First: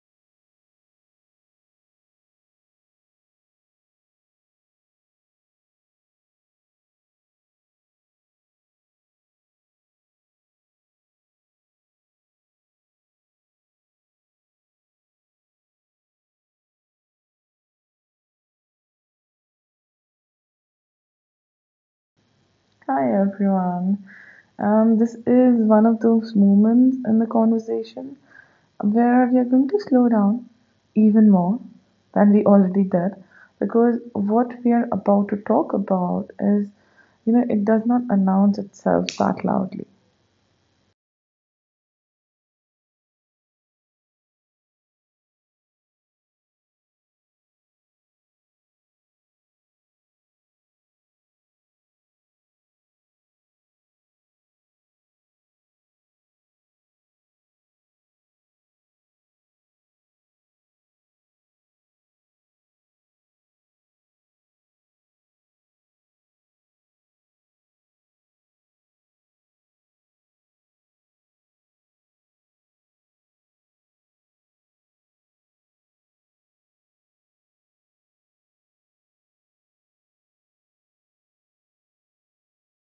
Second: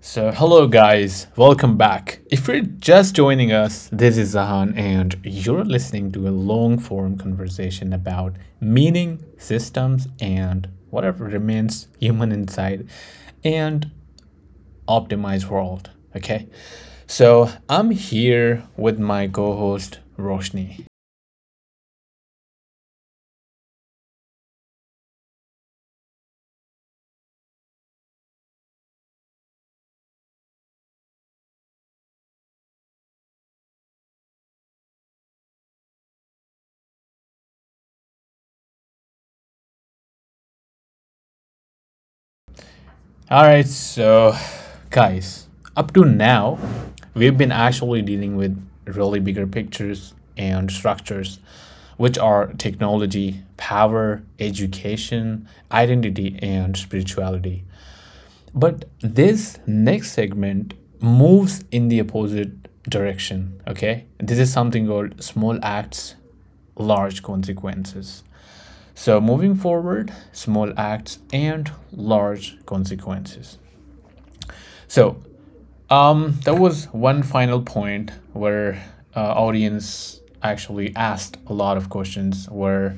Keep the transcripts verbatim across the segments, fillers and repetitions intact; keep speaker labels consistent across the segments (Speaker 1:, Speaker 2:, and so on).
Speaker 1: So, hello guys, welcome back. If you're just joining us, this is Zahan, and you're listening to a long form conversation about meaning, systems, and whatever remains human inside and optimized world. Okay, so I'm here with my co host Roshni.
Speaker 2: Hi everyone. Um, this is one of those moments in the conversation where we are going to slow down even more than we already did, because what we are about to talk about is, you know, it does not announce itself that loudly.
Speaker 1: All right, so guys, up to now, we've been actually dealing with really bigger pictures and structures, which are technology, power, education, identity, and spirituality. But this next segment moves in the opposite direction, okay? This is something called small acts, large consequences. So, moving forward, small acts and large consequences. So, Um, there was one final point where uh, audience actually asked a lot of questions where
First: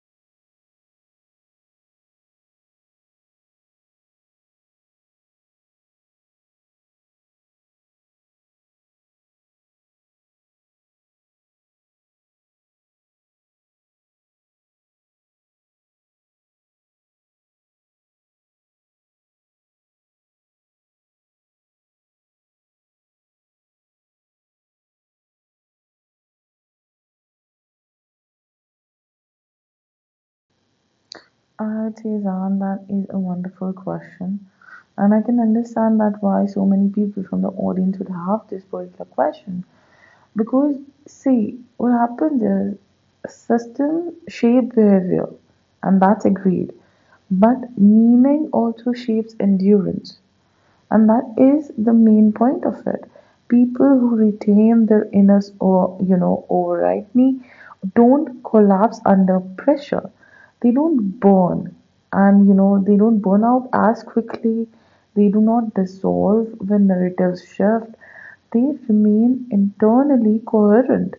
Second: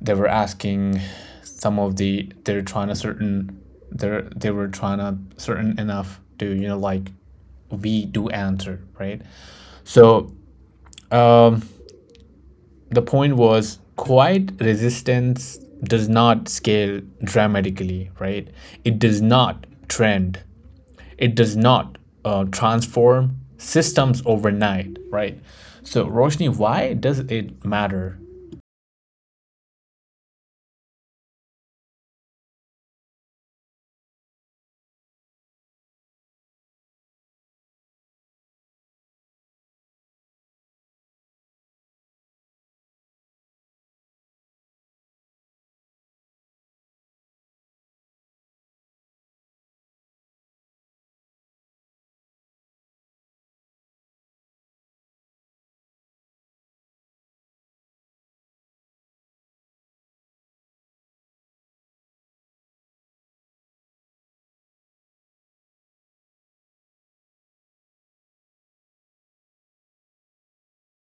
Speaker 1: they were asking some of the they're trying to certain they're they were trying to certain enough to you know like we do answer, right? So um the point was quiet resistance does not scale dramatically, right? It does not trend. It does not uh, transform systems overnight, right? So, Roshni, why does it matter?
Speaker 2: I'd say, Zan, that is a wonderful question. And I can understand that why so many people from the audience would have this particular question. Because, see, what happens is a system shape behavior, and that's agreed. But meaning also shapes endurance, and that is the main point of it. People who retain their inner or you know overridney don't collapse under pressure. They don't burn, and you know they don't burn out as quickly. They do not dissolve when narratives shift. They remain internally coherent,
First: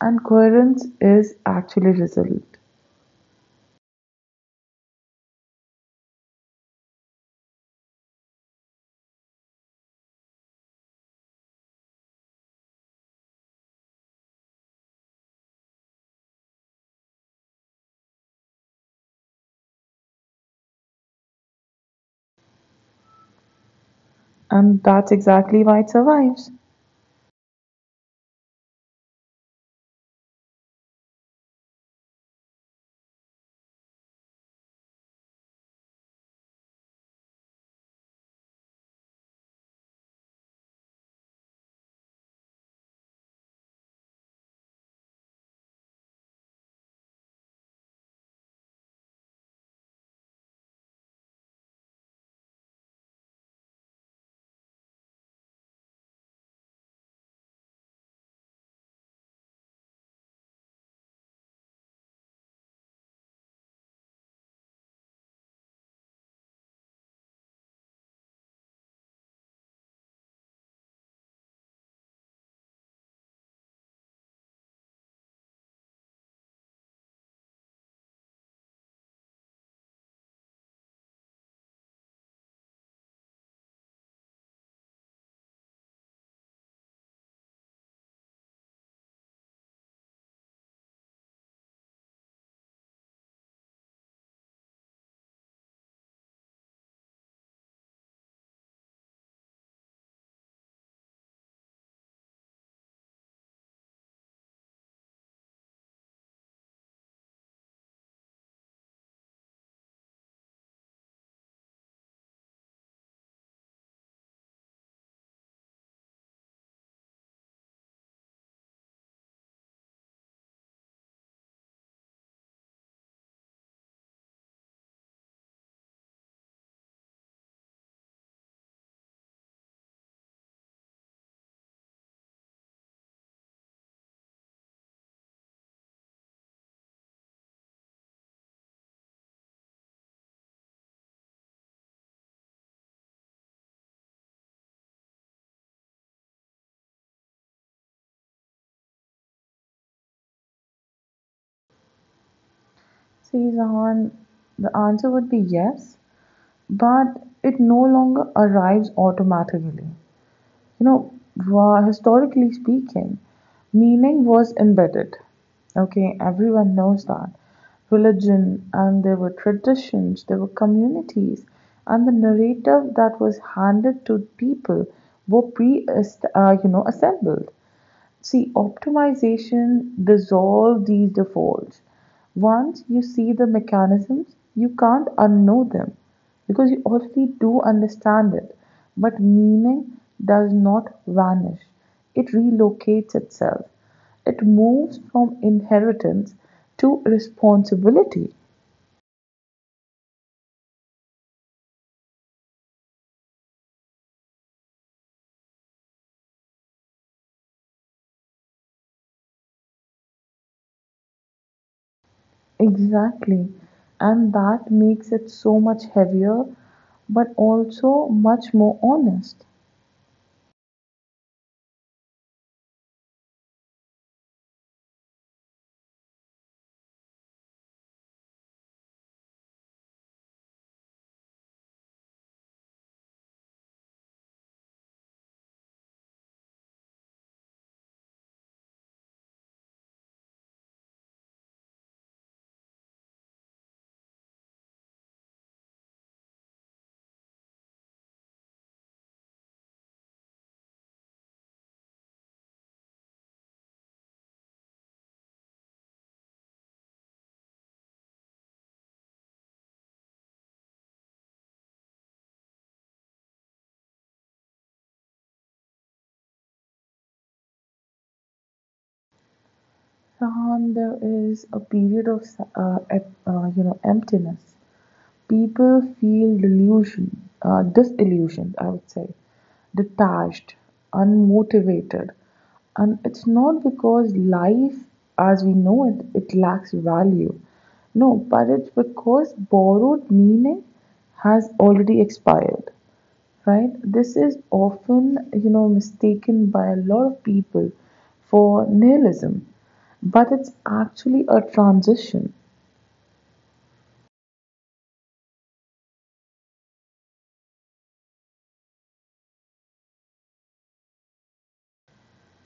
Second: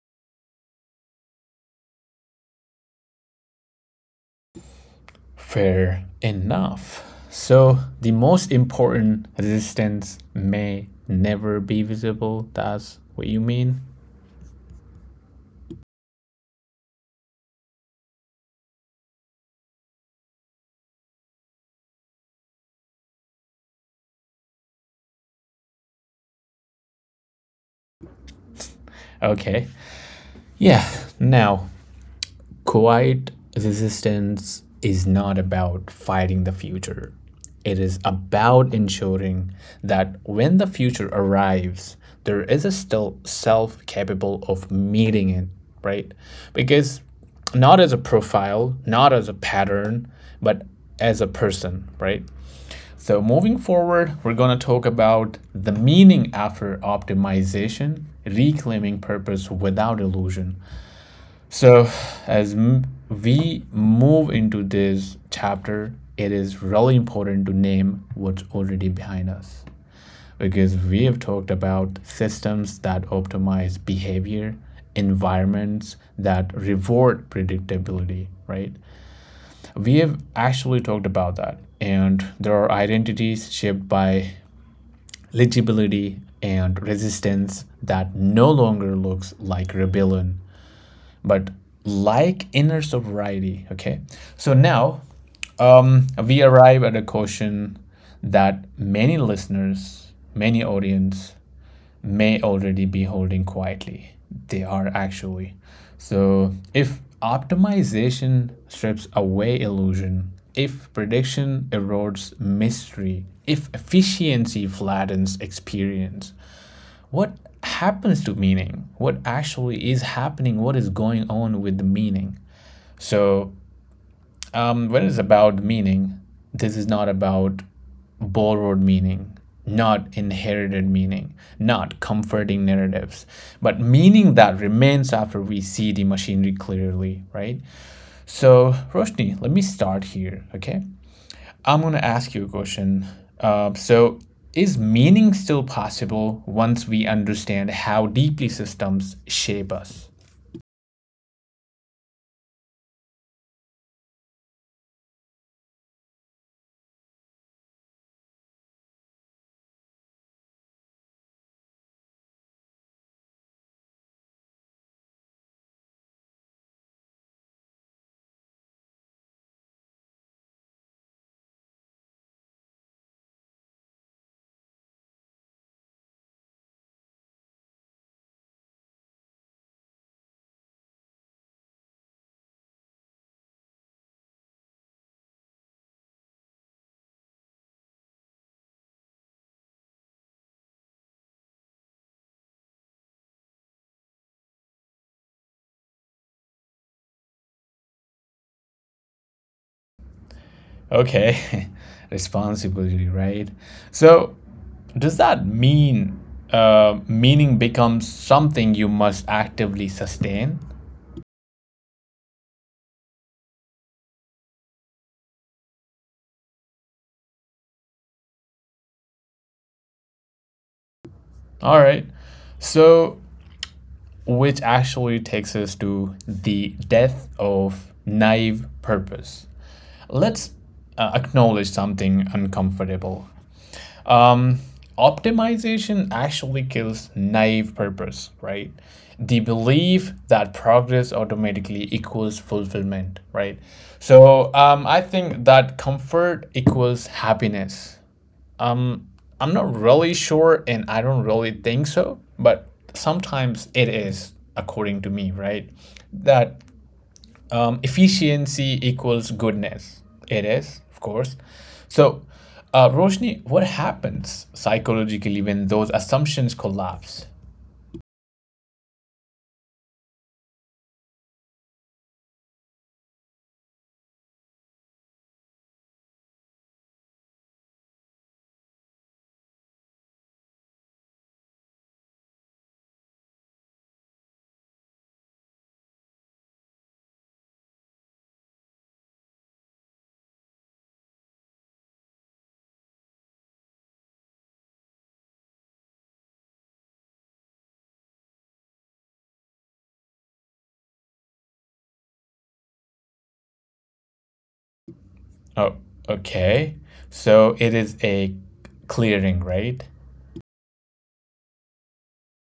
Speaker 2: and coherence is actually resilient.
Speaker 1: Fair enough. So, the most important resistance may never be visible. That's what you mean?
Speaker 2: And that's exactly why it survives.
Speaker 1: Okay. Yeah. Now, quiet resistance is not about fighting the future. It is about ensuring that when the future arrives, there is a still self capable of meeting it, right? Because not as a profile, not as a pattern, but as a person, right? So, moving forward, we're going to talk about the meaning after optimization, reclaiming purpose without illusion. So, as m- we move into this chapter, it is really important to name what's already behind us because we have talked about systems that optimize behavior, environments that reward predictability, right? We have actually talked about that. And there are identities shaped by legibility and resistance that no longer looks like rebellion but like inner sobriety. Okay, so now, um, we arrive at a question that many listeners, many audience may already be holding quietly. They are actually. So if optimization strips away illusion, if prediction erodes mystery, if efficiency flattens experience, what happens to meaning? What actually is happening? What is going on with the meaning? So, um, when it's about meaning, this is not about borrowed meaning, not inherited meaning, not comforting narratives, but meaning that remains after we see the machinery clearly, right? So, Roshni, let me start here, okay? I'm going to ask you a question. Uh, so, is meaning still possible once we understand how deeply systems shape us?
Speaker 2: See, Zahan, the answer would be yes, but it no longer arrives automatically. You know, wha- historically speaking, meaning was embedded. Okay, everyone knows that. Religion, and there were traditions, there were communities, and the narrative that was handed to people were pre, uh, you know, assembled. See, optimization dissolves these defaults. Once you see the mechanisms, you can't unknow them because you already do understand it. But meaning does not vanish, it relocates itself. It moves from inheritance to responsibility.
Speaker 1: Okay, responsibility, right? So, does that mean, uh, meaning becomes something you must actively sustain?
Speaker 2: Exactly. And that makes it so much heavier, but also much more honest.
Speaker 1: All right. So, which actually takes us to the death of naive purpose. Let's uh, acknowledge something uncomfortable. Um, Optimization actually kills naive purpose, right? The belief that progress automatically equals fulfillment, right? So um, I think that comfort equals happiness. Um, I'm not really sure, and I don't really think so, but sometimes it is, according to me, right? That um, efficiency equals goodness. It is, of course. So, uh, Roshni, what happens psychologically when those assumptions collapse?
Speaker 2: Sam, there is a period of uh, ep- uh, you know, emptiness. People feel delusion, uh, disillusioned, I would say, detached, unmotivated. And it's not because life as we know it it lacks value. No, but it's because borrowed meaning has already expired, right? This is often, you know, mistaken by a lot of people for nihilism, but it's actually a transition.
Speaker 1: Oh, okay. So it is a clearing, right?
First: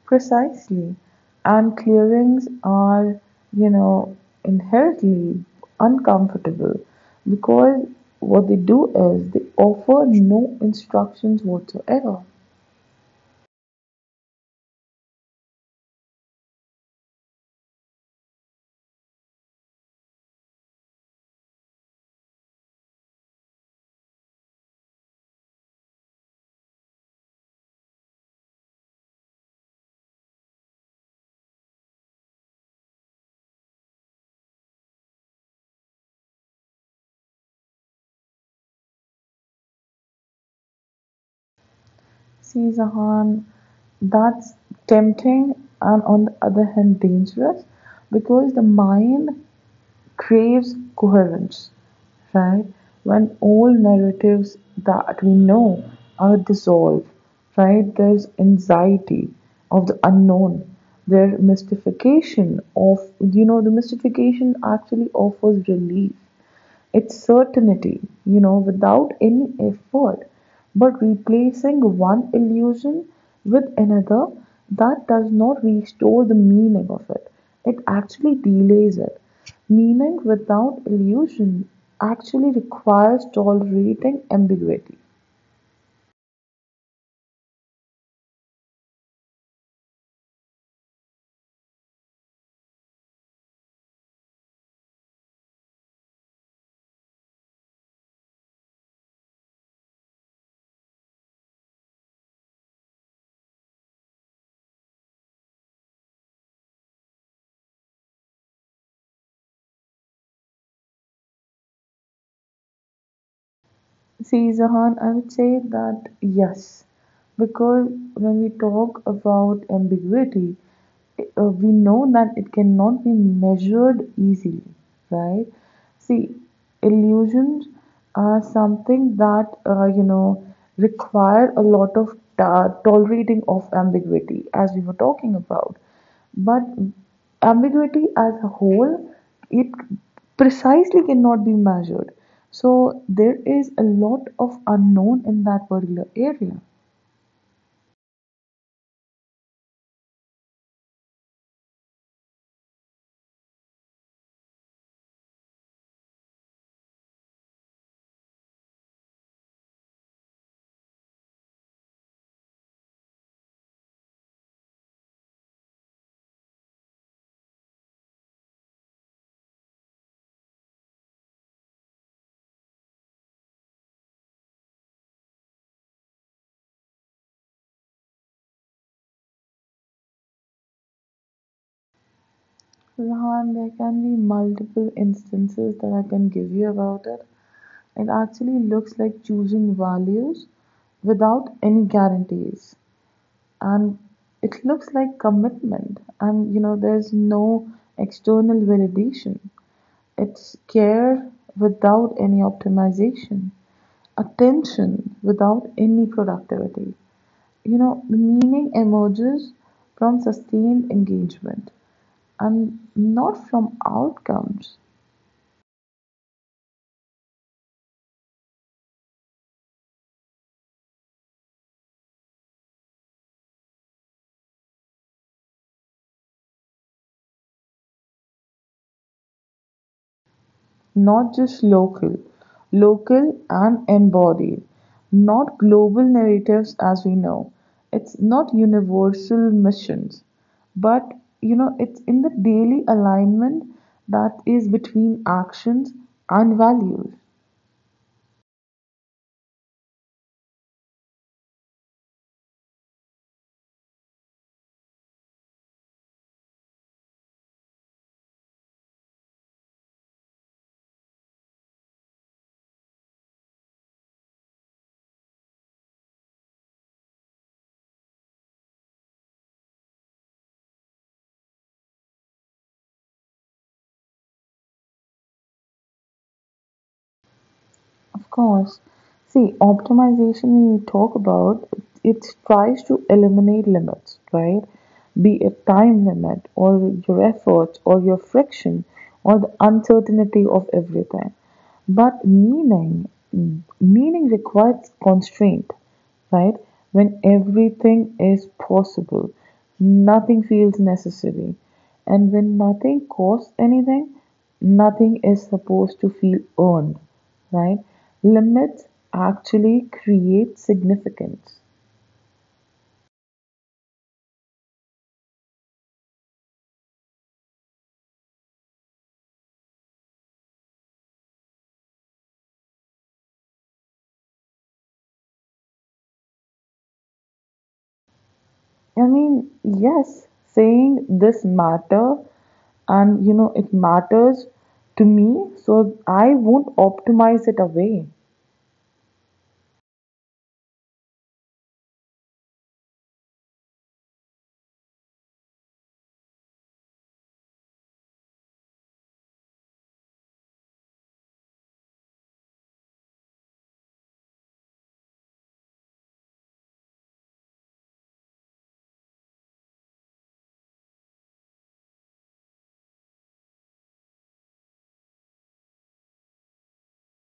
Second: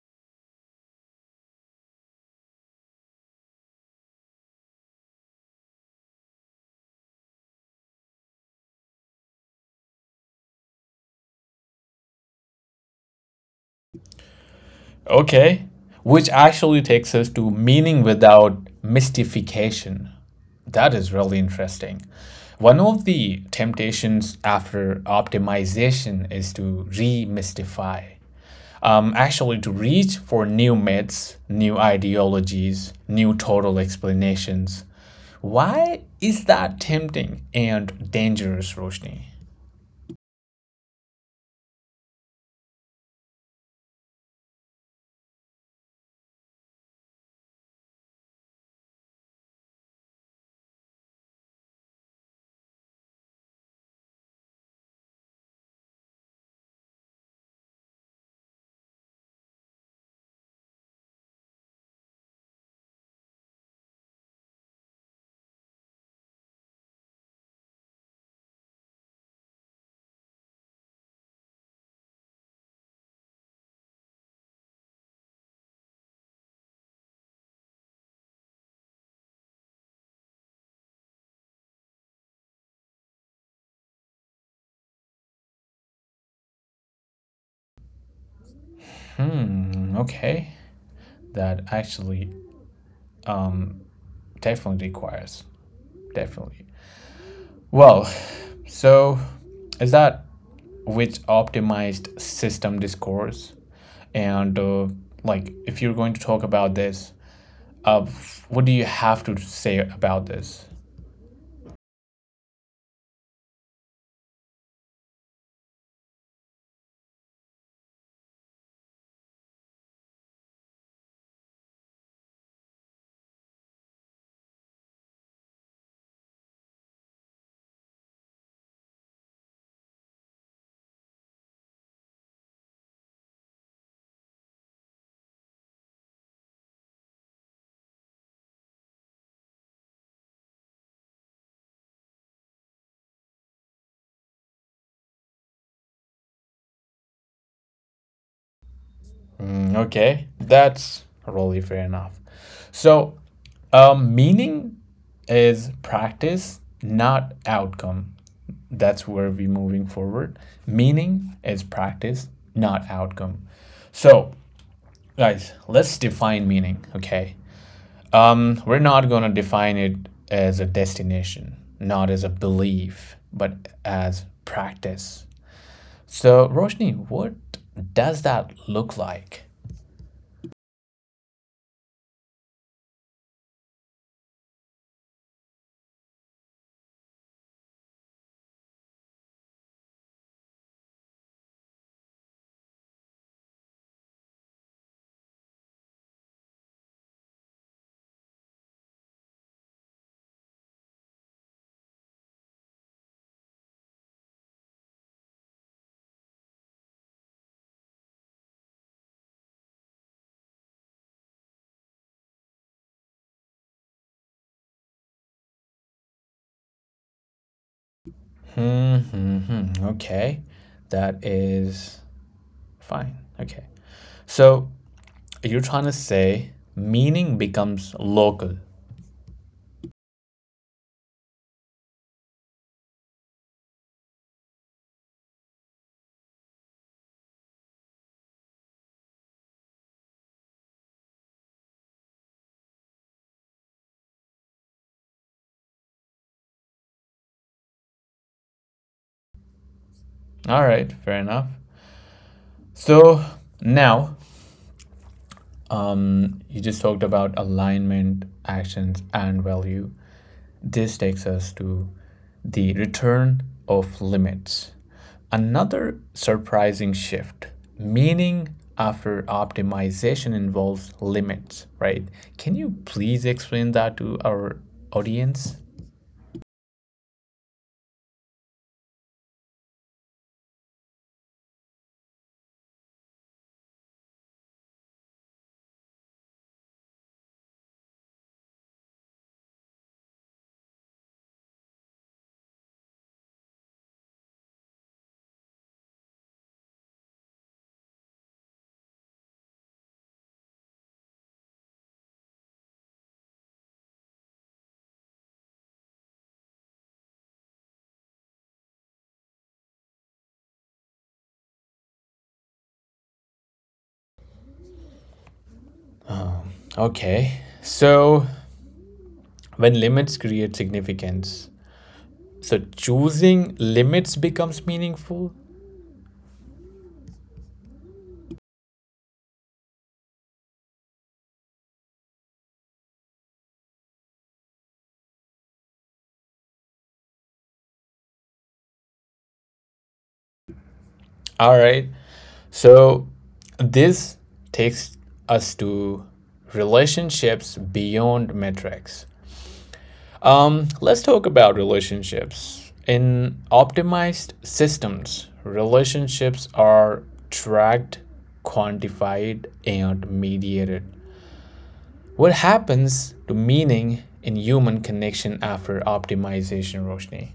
Speaker 2: Precisely. And clearings are, you know, inherently uncomfortable because what they do is they offer no instructions whatsoever.
Speaker 1: Okay. Which actually takes us to meaning without mystification. That is really interesting. One of the temptations after optimization is to demystify, um, actually to reach for new myths, new ideologies, new total explanations. Why is that tempting and dangerous, Roshni?
Speaker 2: See, Zahan, that's tempting and on the other hand dangerous because the mind craves coherence, right? When all narratives that we know are dissolved, right? There's anxiety of the unknown, their mystification of, you know, the mystification actually offers relief. It's certainty, you know, without any effort. But replacing one illusion with another, that does not restore the meaning of it. It actually delays it. Meaning without illusion actually requires tolerating ambiguity.
Speaker 1: Hmm, okay. That actually, um, definitely requires. Definitely. Well, so is that which optimized system discourse? And uh, like, if you're going to talk about this, uh, what do you have to say about this?
Speaker 2: See, Zahan, I would say that yes, because when we talk about ambiguity, uh, we know that it cannot be measured easily, right? See, illusions are something that, uh, you know, require a lot of ta- tolerating of ambiguity, as we were talking about. But ambiguity as a whole, it precisely cannot be measured. So there is a lot of unknown in that particular area.
Speaker 1: Mm, okay, that's really fair enough. So, um, meaning is practice, not outcome. That's where we're moving forward. Meaning is practice, not outcome. So, guys, let's define meaning, okay? Um, we're not going to define it as a destination, not as a belief, but as practice. So, Roshni, what does that look like?
Speaker 2: Rahan, there can be multiple instances that I can give you about it. It actually looks like choosing values without any guarantees. And it looks like commitment. And you know, there's no external validation. It's care without any optimization, attention without any productivity. You know, the meaning emerges from sustained engagement and not from outcomes.
Speaker 1: Mm-hmm. Hmm. Okay. That is fine. Okay. So you're trying to say meaning becomes local.
Speaker 2: Not just local, local and embodied, not global narratives as we know. It's not universal missions, but you know, it's in the daily alignment that is between actions and values.
Speaker 1: All right. Fair enough. So now, Um, you just talked about alignment, actions, and value. This takes us to the return of limits. Another surprising shift. Meaning after optimization involves limits, right? Can you please explain that to our audience?
Speaker 2: Of course. See, optimization when we talk about, it tries to eliminate limits, right? Be it time limit or your efforts or your friction or the uncertainty of everything. But meaning, meaning requires constraint, right? When everything is possible, nothing feels necessary. And when nothing costs anything, nothing is supposed to feel earned, right? Limits actually create significance.
Speaker 1: Okay. So, when limits create significance, so choosing limits becomes meaningful.
Speaker 2: I mean, yes, saying this matter and you know it matters to me, so I won't optimize it away.
Speaker 1: All right. So this takes us to relationships beyond metrics. Um, let's talk about relationships. In optimized systems, relationships are tracked, quantified, and mediated. What happens to meaning in human connection after optimization, Roshni?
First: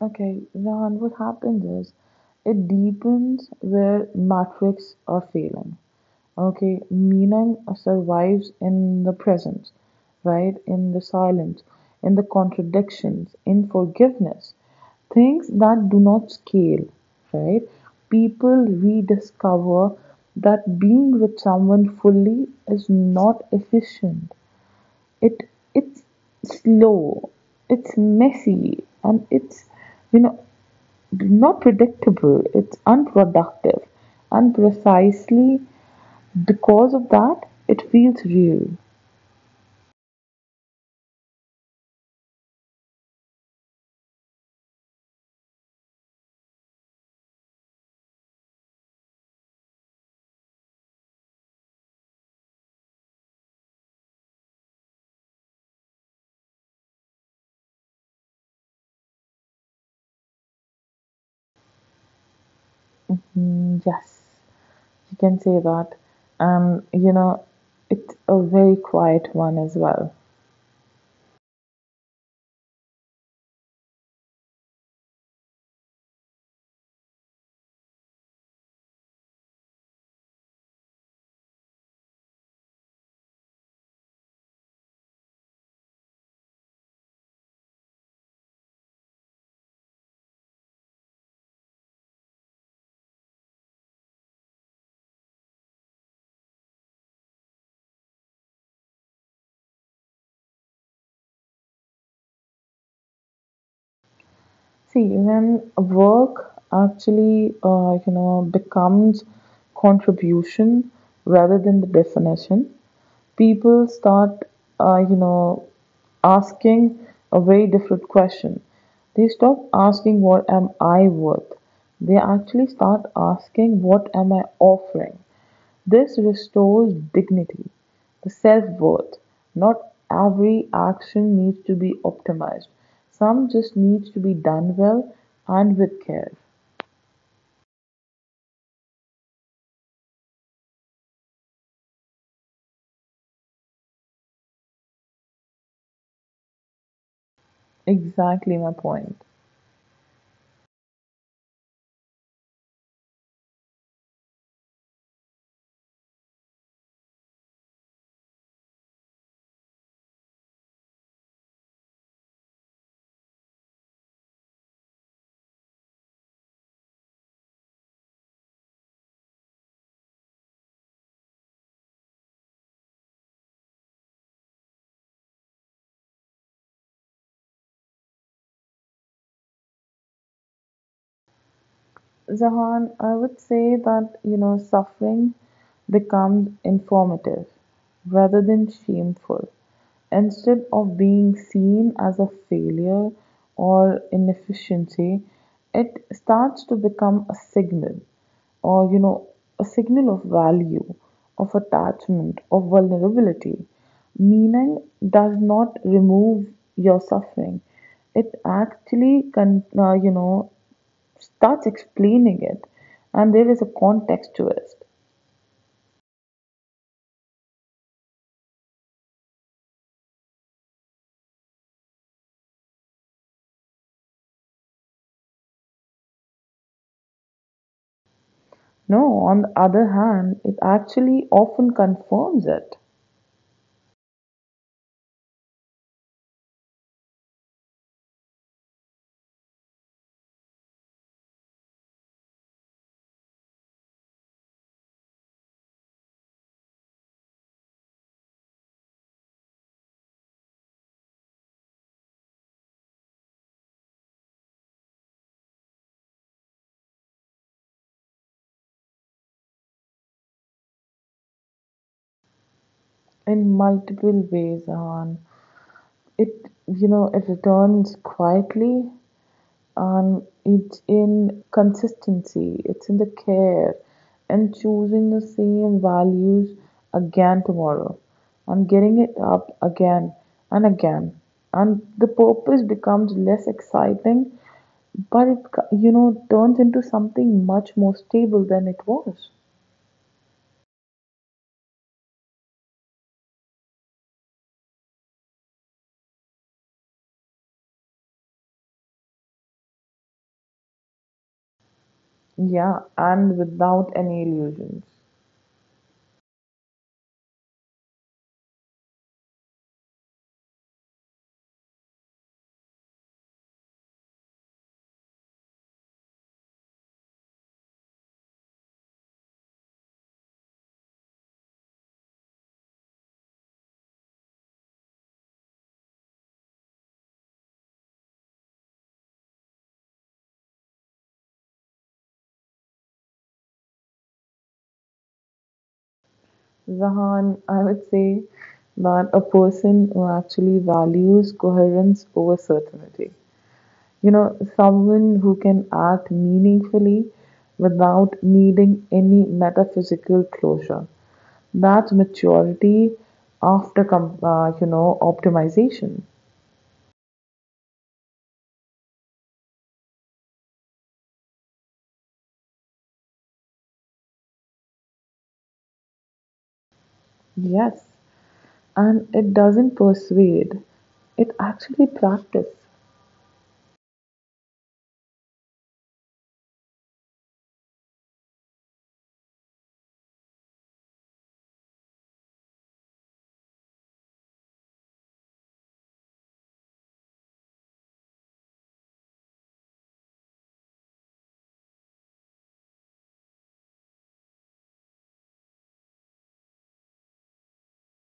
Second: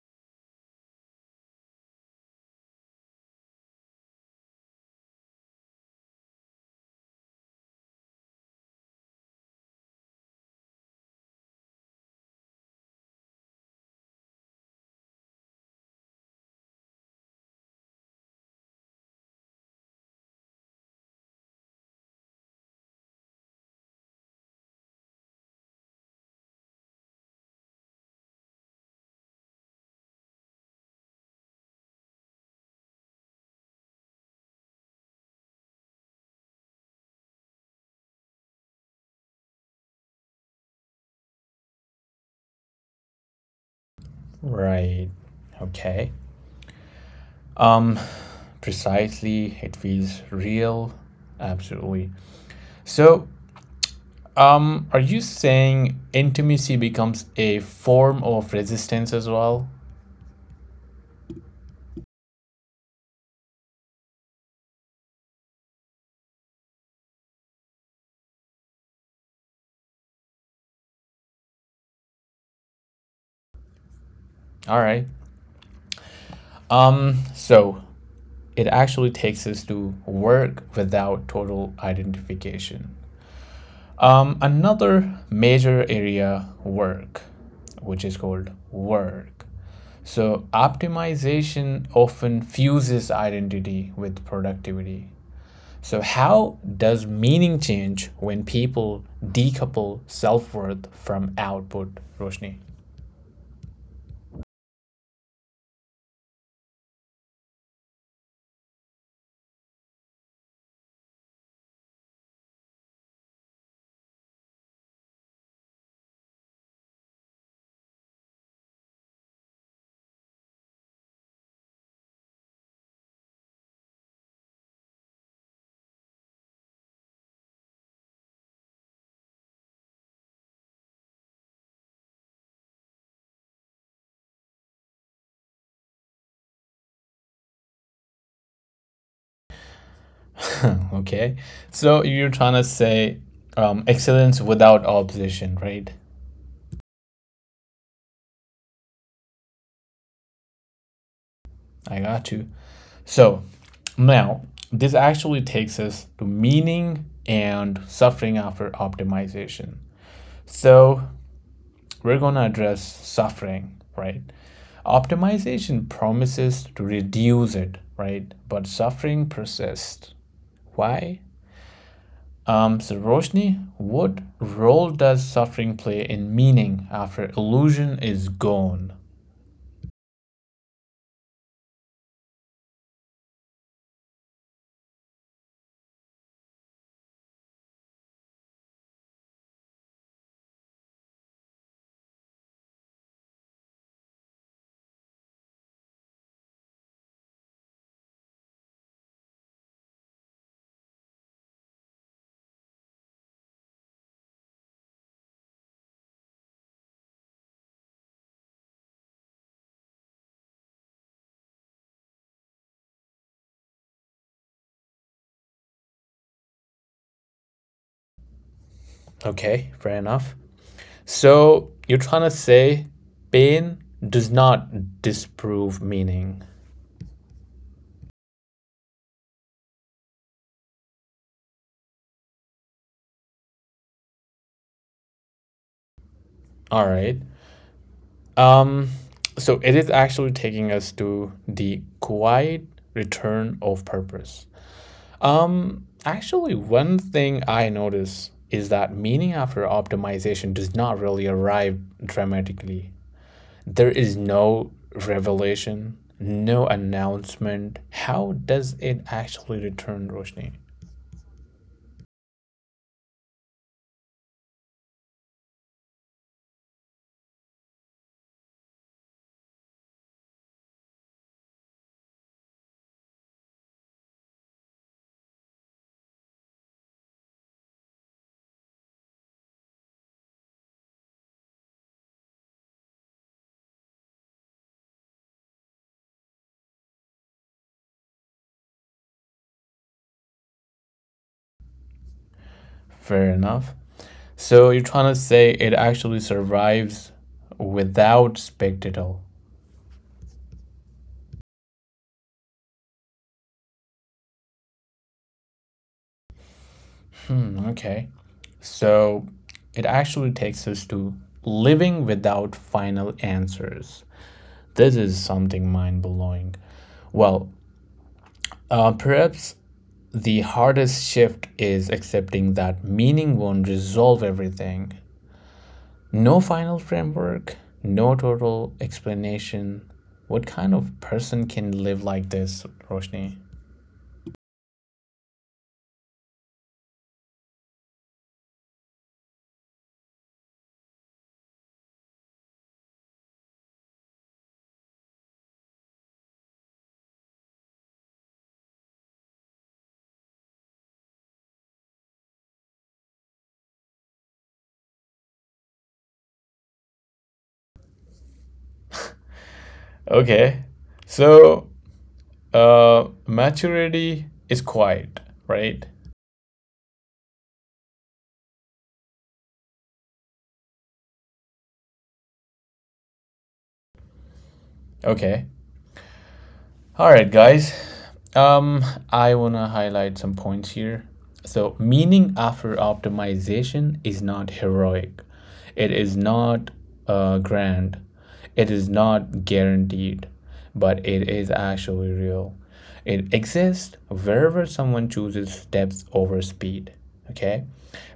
Speaker 2: Okay, Rahan, what happens is it deepens where matrix are failing. Okay, meaning survives in the presence, right? In the silence, in the contradictions, in forgiveness. Things that do not scale, right? People rediscover that being with someone fully is not efficient. It it's slow, it's messy, and it's you know not predictable, it's unproductive, and precisely because of that, it feels real.
Speaker 1: Right. Okay. Um, Precisely. It feels real. Absolutely. So, um, are you saying intimacy becomes a form of resistance as well?
Speaker 2: Mm, yes, you can say that. Um, you know, it's a very quiet one as well.
Speaker 1: All right. Um, so it actually takes us to work without total identification. Um, another major area, work, which is called work. So optimization often fuses identity with productivity. So, how does meaning change when people decouple self worth from output, Roshni?
Speaker 2: See, when work actually, uh, you know, becomes contribution rather than the definition, people start, uh, you know, asking a very different question. They stop asking, "What am I worth?" They actually start asking, "What am I offering?" This restores dignity, the self worth. Not every action needs to be optimized, some just needs to be done well and with care.
Speaker 1: Okay, so you're trying to say, um, excellence without opposition, right?
Speaker 2: Exactly my point.
Speaker 1: I got you. So, now this actually takes us to meaning and suffering after optimization. So, we're going to address suffering, right? Optimization promises to reduce it, right? But suffering persists. Why? Um, so, Roshni, what role does suffering play in meaning after illusion is gone?
Speaker 2: Jahan, I would say that, you know, suffering becomes informative rather than shameful. Instead of being seen as a failure or inefficiency, it starts to become a signal or, you know, a signal of value, of attachment, of vulnerability. Meaning does not remove your suffering. It actually, con- uh, you know, starts explaining it and there is a context to it.
Speaker 1: Okay, fair enough. So, you're trying to say pain does not disprove meaning.
Speaker 2: No, on the other hand, it actually often confirms it
Speaker 1: All right. Um, so it is actually taking us to the quiet return of purpose. Um, actually, one thing I notice is that meaning after optimization does not really arrive dramatically. There is no revelation, no announcement. How does it actually return, Roshni?
Speaker 2: in multiple ways. And it, you know, it returns quietly, and it's in consistency, it's in the care and choosing the same values again tomorrow and getting it up again and again. And the purpose becomes less exciting. But it, co- you know, turns into something much more stable than it was.
Speaker 1: Fair enough. So you're trying to say it actually survives without spectacle.
Speaker 2: Yeah, and without any illusions.
Speaker 1: Mm. Okay. So it actually takes us to living without final answers. This is something mind blowing. Well, uh, perhaps the hardest shift is accepting that meaning won't resolve everything. No final framework, no total explanation. What kind of person can live like this, Roshni?
Speaker 2: Zahan, I would say that a person who actually values coherence over certainty. You know, someone who can act meaningfully without needing any metaphysical closure. That's maturity after, com- uh, you know, optimization.
Speaker 1: Okay. So, uh, maturity is quiet, right?
Speaker 2: Yes. And it doesn't persuade, it actually practice.
Speaker 1: Okay. All right, guys. Um, I want to highlight some points here. So, meaning after optimization is not heroic, it is not uh, grand, it is not guaranteed, but it is actually real. It exists wherever someone chooses depth over speed, okay?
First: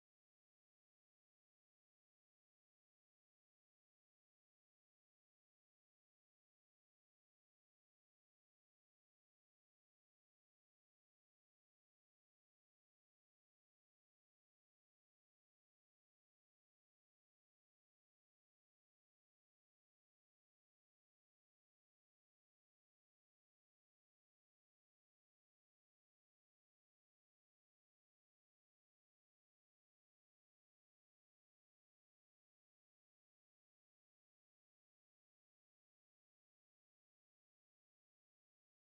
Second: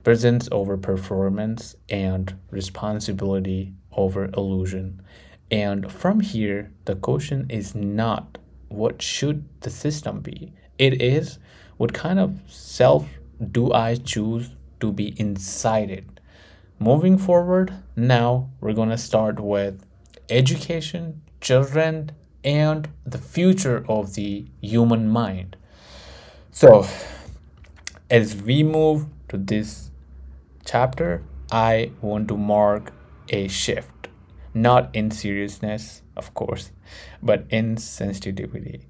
Speaker 1: Presence over performance and responsibility over illusion. And from here, the question is not what should the system be? It is what kind of self do I choose to be inside it? Moving forward, now we're going to start with education, children, and the future of the human mind. So, as we move to this chapter, I want to mark a shift, not in seriousness, of course, but in sensitivity.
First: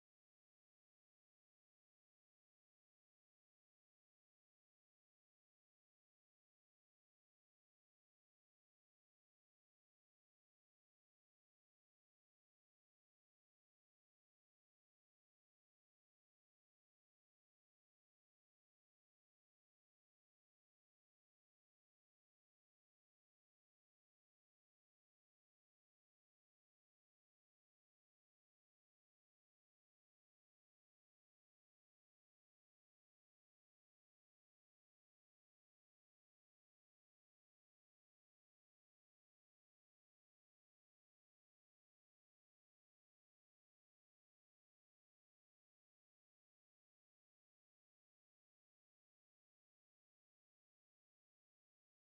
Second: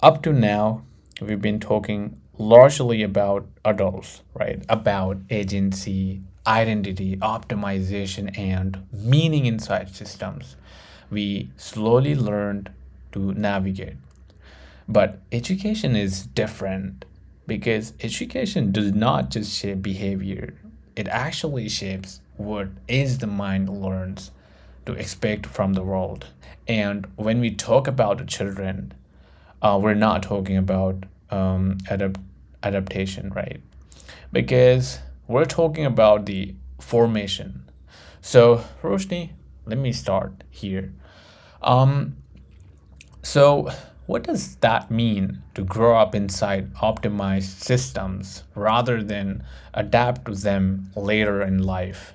Speaker 1: Up to now, we've been talking largely about adults, right? About agency, identity, optimization, and meaning inside systems. We slowly learned to navigate. But education is different because education does not just shape behavior, it actually shapes what is the mind learns to expect from the world. And when we talk about the children, uh, we're not talking about, um, adapt- adaptation, right? Because we're talking about the formation. So, Roshni, let me start here. So, what does that mean to grow up inside optimized systems rather than adapt to them later in life?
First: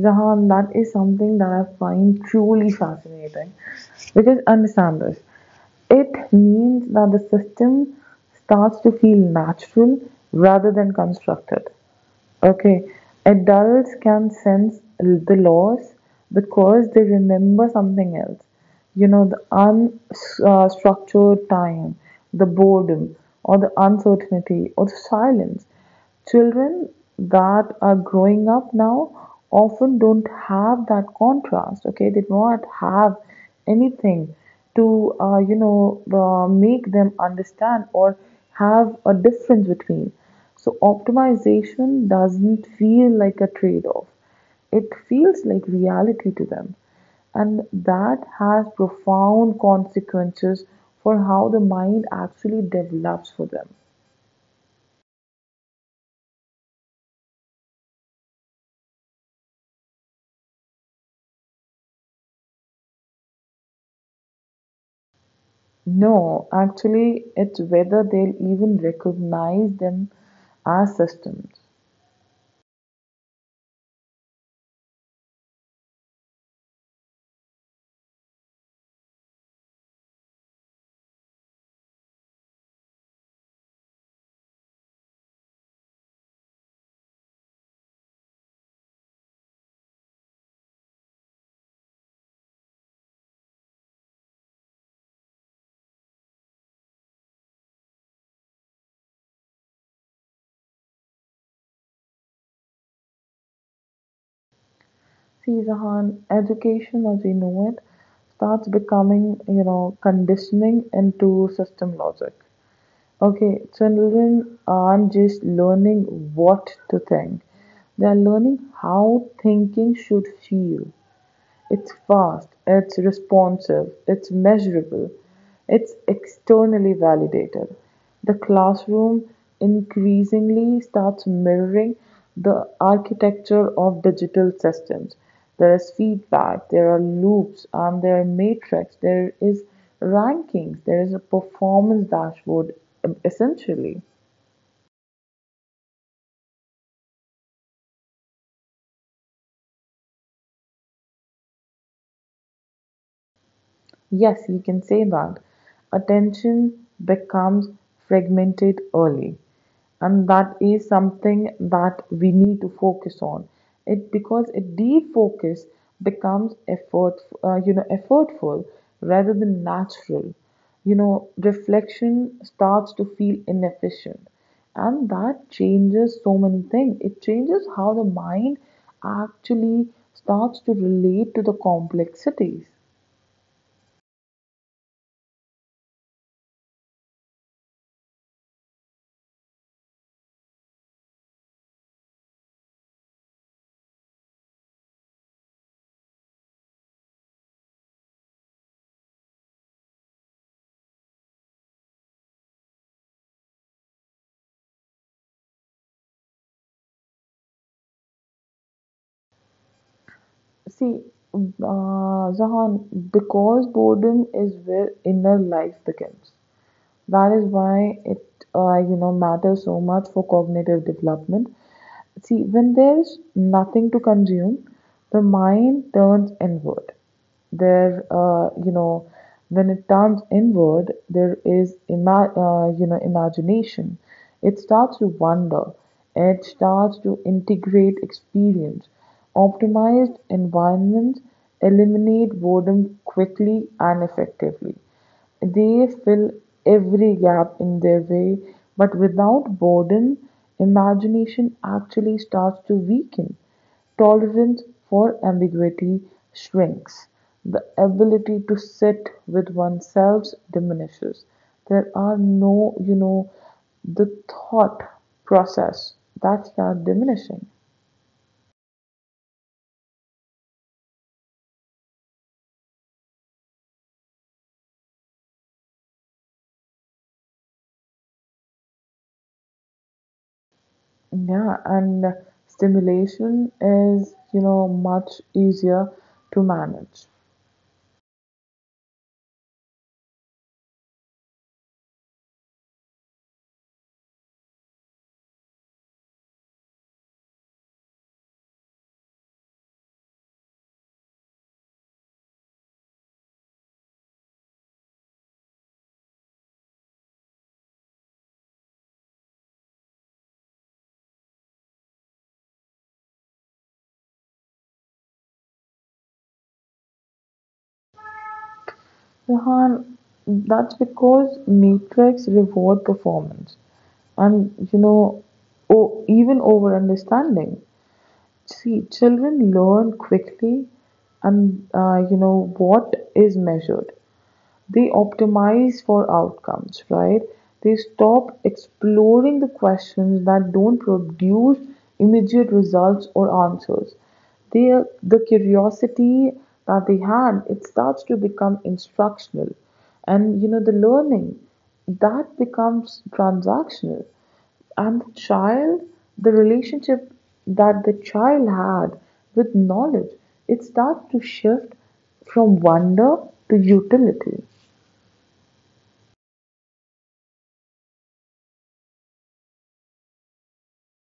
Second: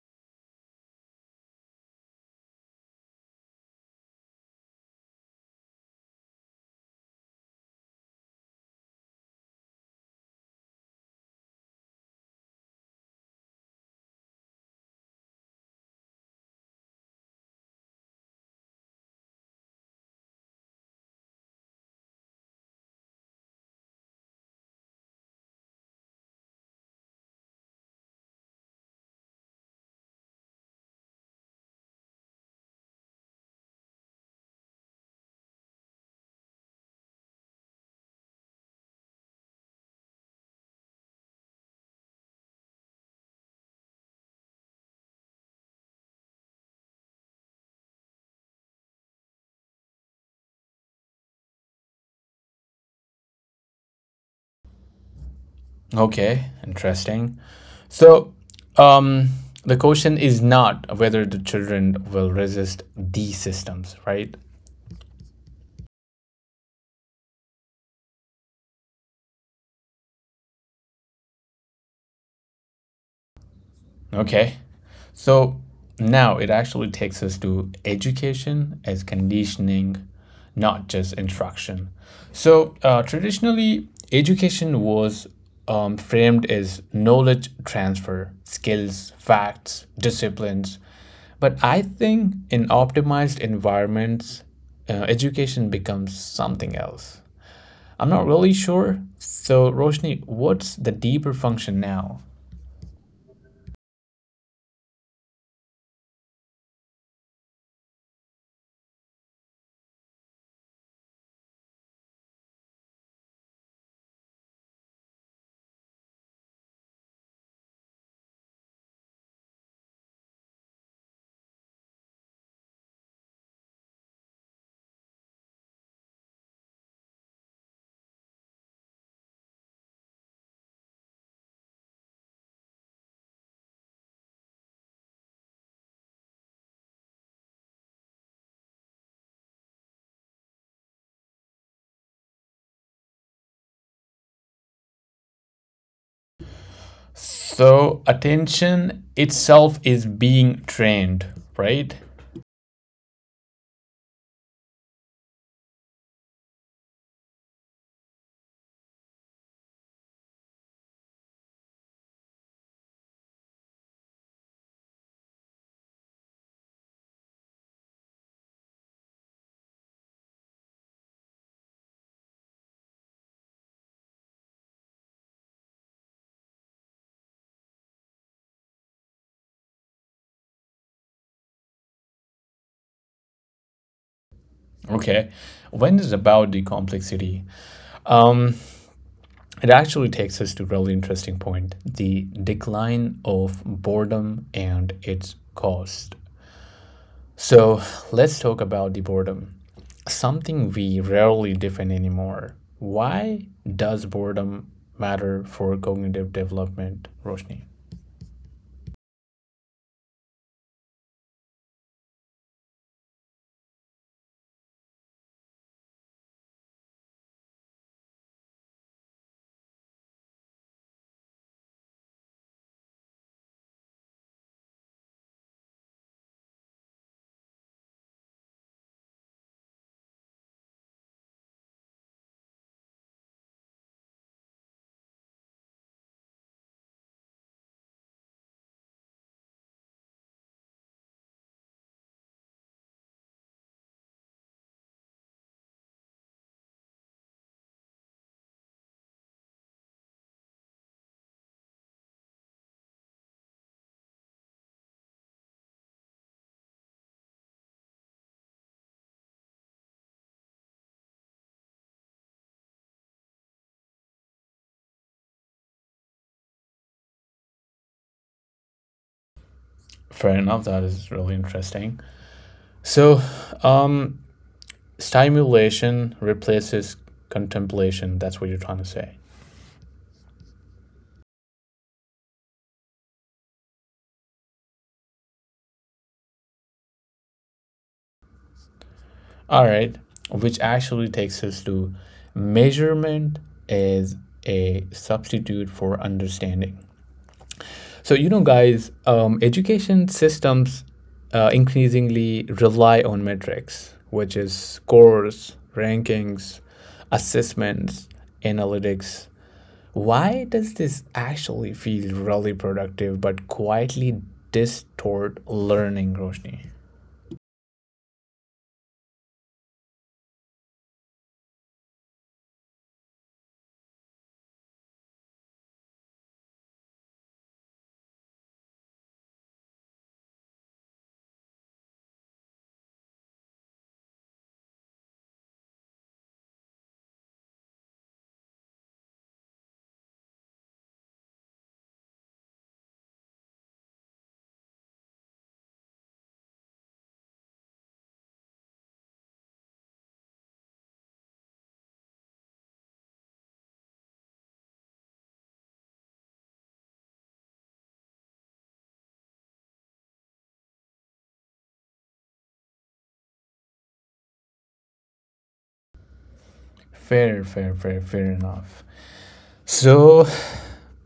Speaker 2: Jahan, that is something that I find truly fascinating because understand this, it means that the system starts to feel natural rather than constructed. Okay. Adults can sense the loss because they remember something else. You know, the unstructured time, the boredom, or the uncertainty, or the silence. Children that are growing up now often don't have that contrast, okay? They do not have anything to uh, you know uh, make them understand or have a difference between. So optimization doesn't feel like a trade-off, it feels like reality to them, and that has profound consequences for how the mind actually develops for them.
Speaker 1: Okay, interesting. So, um, the question is not whether the children will resist these systems, right?
Speaker 2: No, actually it's whether they'll even recognize them as systems.
Speaker 1: Okay. So now it actually takes us to education as conditioning, not just instruction. So uh, traditionally, education was, um, framed as knowledge transfer, skills, facts, disciplines. But I think in optimized environments, uh, education becomes something else. I'm not really sure. So, Roshni, what's the deeper function now?
Speaker 2: Sirhan, education as we know it starts becoming, you know, conditioning into system logic. Okay, children aren't just learning what to think, they are learning how thinking should feel. It's fast, it's responsive, it's measurable, it's externally validated. The classroom increasingly starts mirroring the architecture of digital systems. There is feedback, there are loops, and there are matrix, there is rankings, there is a performance dashboard, um, essentially.
Speaker 1: So attention itself is being trained, right?
Speaker 2: Yes, you can say that. Attention becomes fragmented early, and that is something that we need to focus on. It because a defocus becomes effort, uh, you know, effortful rather than natural. You know, reflection starts to feel inefficient, and that changes so many things. It changes how the mind actually starts to relate to the complexities.
Speaker 1: Okay. When is about the complexity? Um, it actually takes us to a really interesting point: the decline of boredom and its cost. So let's talk about the boredom, something we rarely define anymore. Why does boredom matter for cognitive development, Roshni?
Speaker 2: See, uh, Zahan, because boredom is where inner life begins. That is why it, uh, you know, matters so much for cognitive development. See, when there's nothing to consume, the mind turns inward. There, uh, you know, when it turns inward, there is, ima- uh, you know, imagination. It starts to wonder. It starts to integrate experience. Optimized environments eliminate boredom quickly and effectively. They fill every gap in their way, but without boredom, imagination actually starts to weaken. Tolerance for ambiguity shrinks. The ability to sit with oneself diminishes. There are no, you know, the thought process that start diminishing.
Speaker 1: Fair enough. That is really interesting. So, um, stimulation replaces contemplation. That's what you're trying to say.
Speaker 2: Yeah, and stimulation is, you know, much easier to manage.
Speaker 1: All right. Which actually takes us to measurement is a substitute for understanding. So, you know, guys, um, education systems uh, increasingly rely on metrics, which is scores, rankings, assessments, analytics. Why does this actually feel really productive but quietly distort learning, Roshni?
Speaker 2: Rehan, that's because Matrix reward performance and you know o- even over understanding. See, children learn quickly and uh, you know what is measured, they optimize for outcomes, right? They stop exploring the questions that don't produce immediate results or answers. They, the curiosity that they had, it starts to become instructional. And you know, the learning that becomes transactional. And the child, the relationship that the child had with knowledge, it starts to shift from wonder to utility.
Speaker 1: Fair, fair, fair, fair enough. So,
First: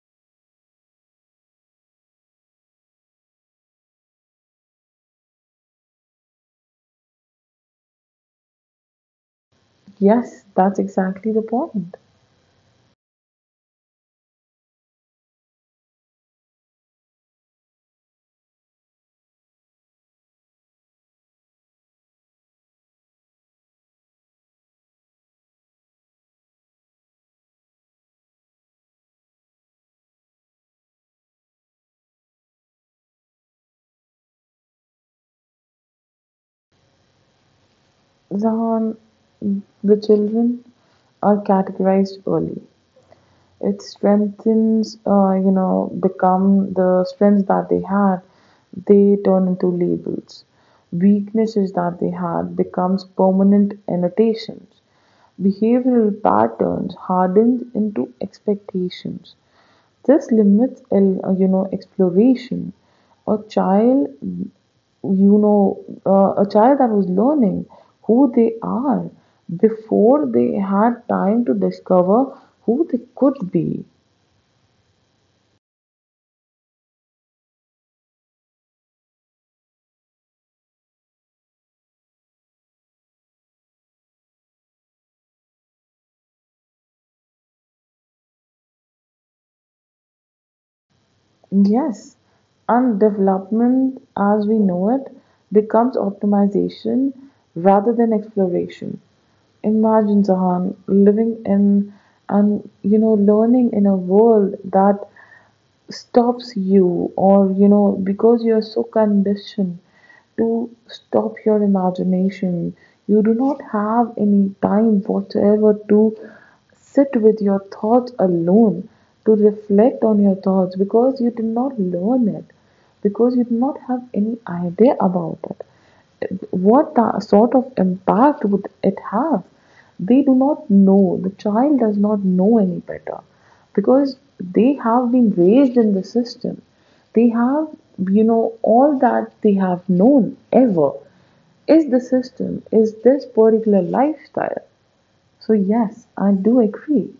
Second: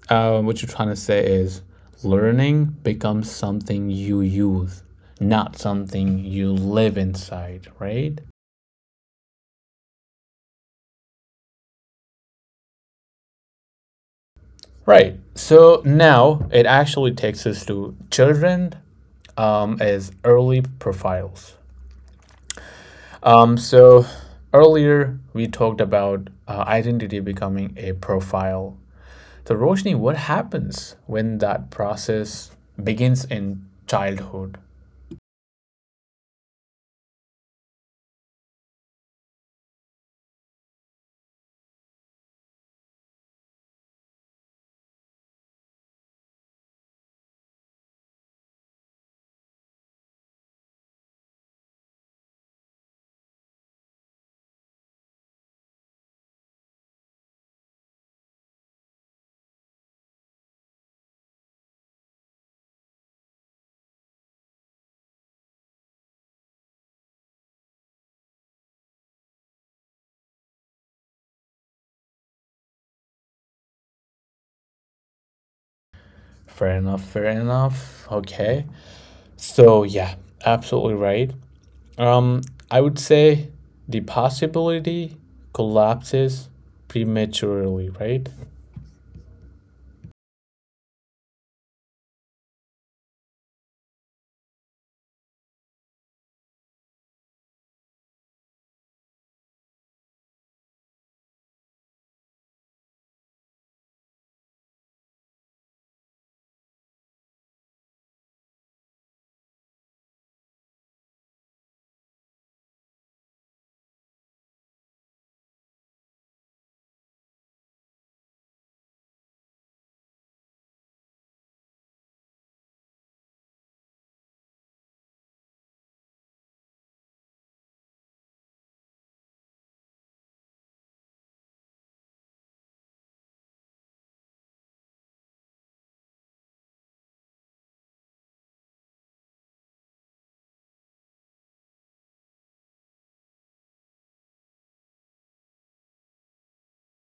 Speaker 1: uh, what you're trying to say is learning becomes something you use, not something you live inside, right?
Speaker 2: Yes, that's exactly the point.
Speaker 1: Right. So now it actually takes us to children um, as early profiles. Um, so earlier we talked about uh, identity becoming a profile. So, Roshni, what happens when that process begins in childhood?
Speaker 2: Zahan, the children are categorized early. It strengthens, uh, you know, become the strengths that they had, they turn into labels. Weaknesses that they had becomes permanent annotations. Behavioral patterns hardened into expectations. This limits, el- uh, you know, exploration. A child you know, uh, a child that was learning who they are before they had time to discover who they could be.
Speaker 1: Fair enough, fair enough. Okay. So, yeah, absolutely right. Um, I would say the possibility collapses prematurely, right?
Speaker 2: Yes, and development as we know it becomes optimization rather than exploration. Imagine, Zahan, living in and you know learning in a world that stops you or you know because you're so conditioned to stop your imagination, you do not have any time whatsoever to sit with your thoughts alone, to reflect on your thoughts because you did not learn it, because you do not have any idea about it. What sort of impact would it have? They do not know. The child does not know any better because they have been raised in the system. They have, you know, all that they have known ever is the system, is this particular lifestyle. So, yes, I do agree.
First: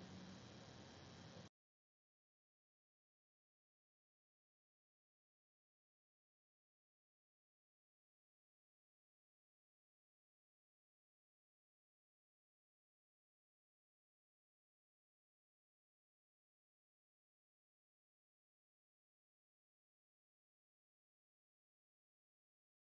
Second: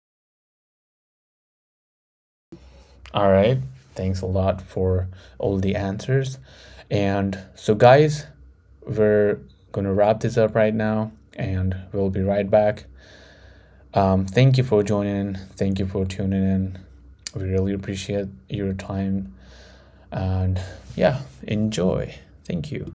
Speaker 1: All right. Thanks a lot for all the answers. And so, guys, we're going to wrap this up right now and we'll be right back. Um, thank you for joining in. Thank you for tuning in. We really appreciate your time. And yeah, enjoy. Thank you.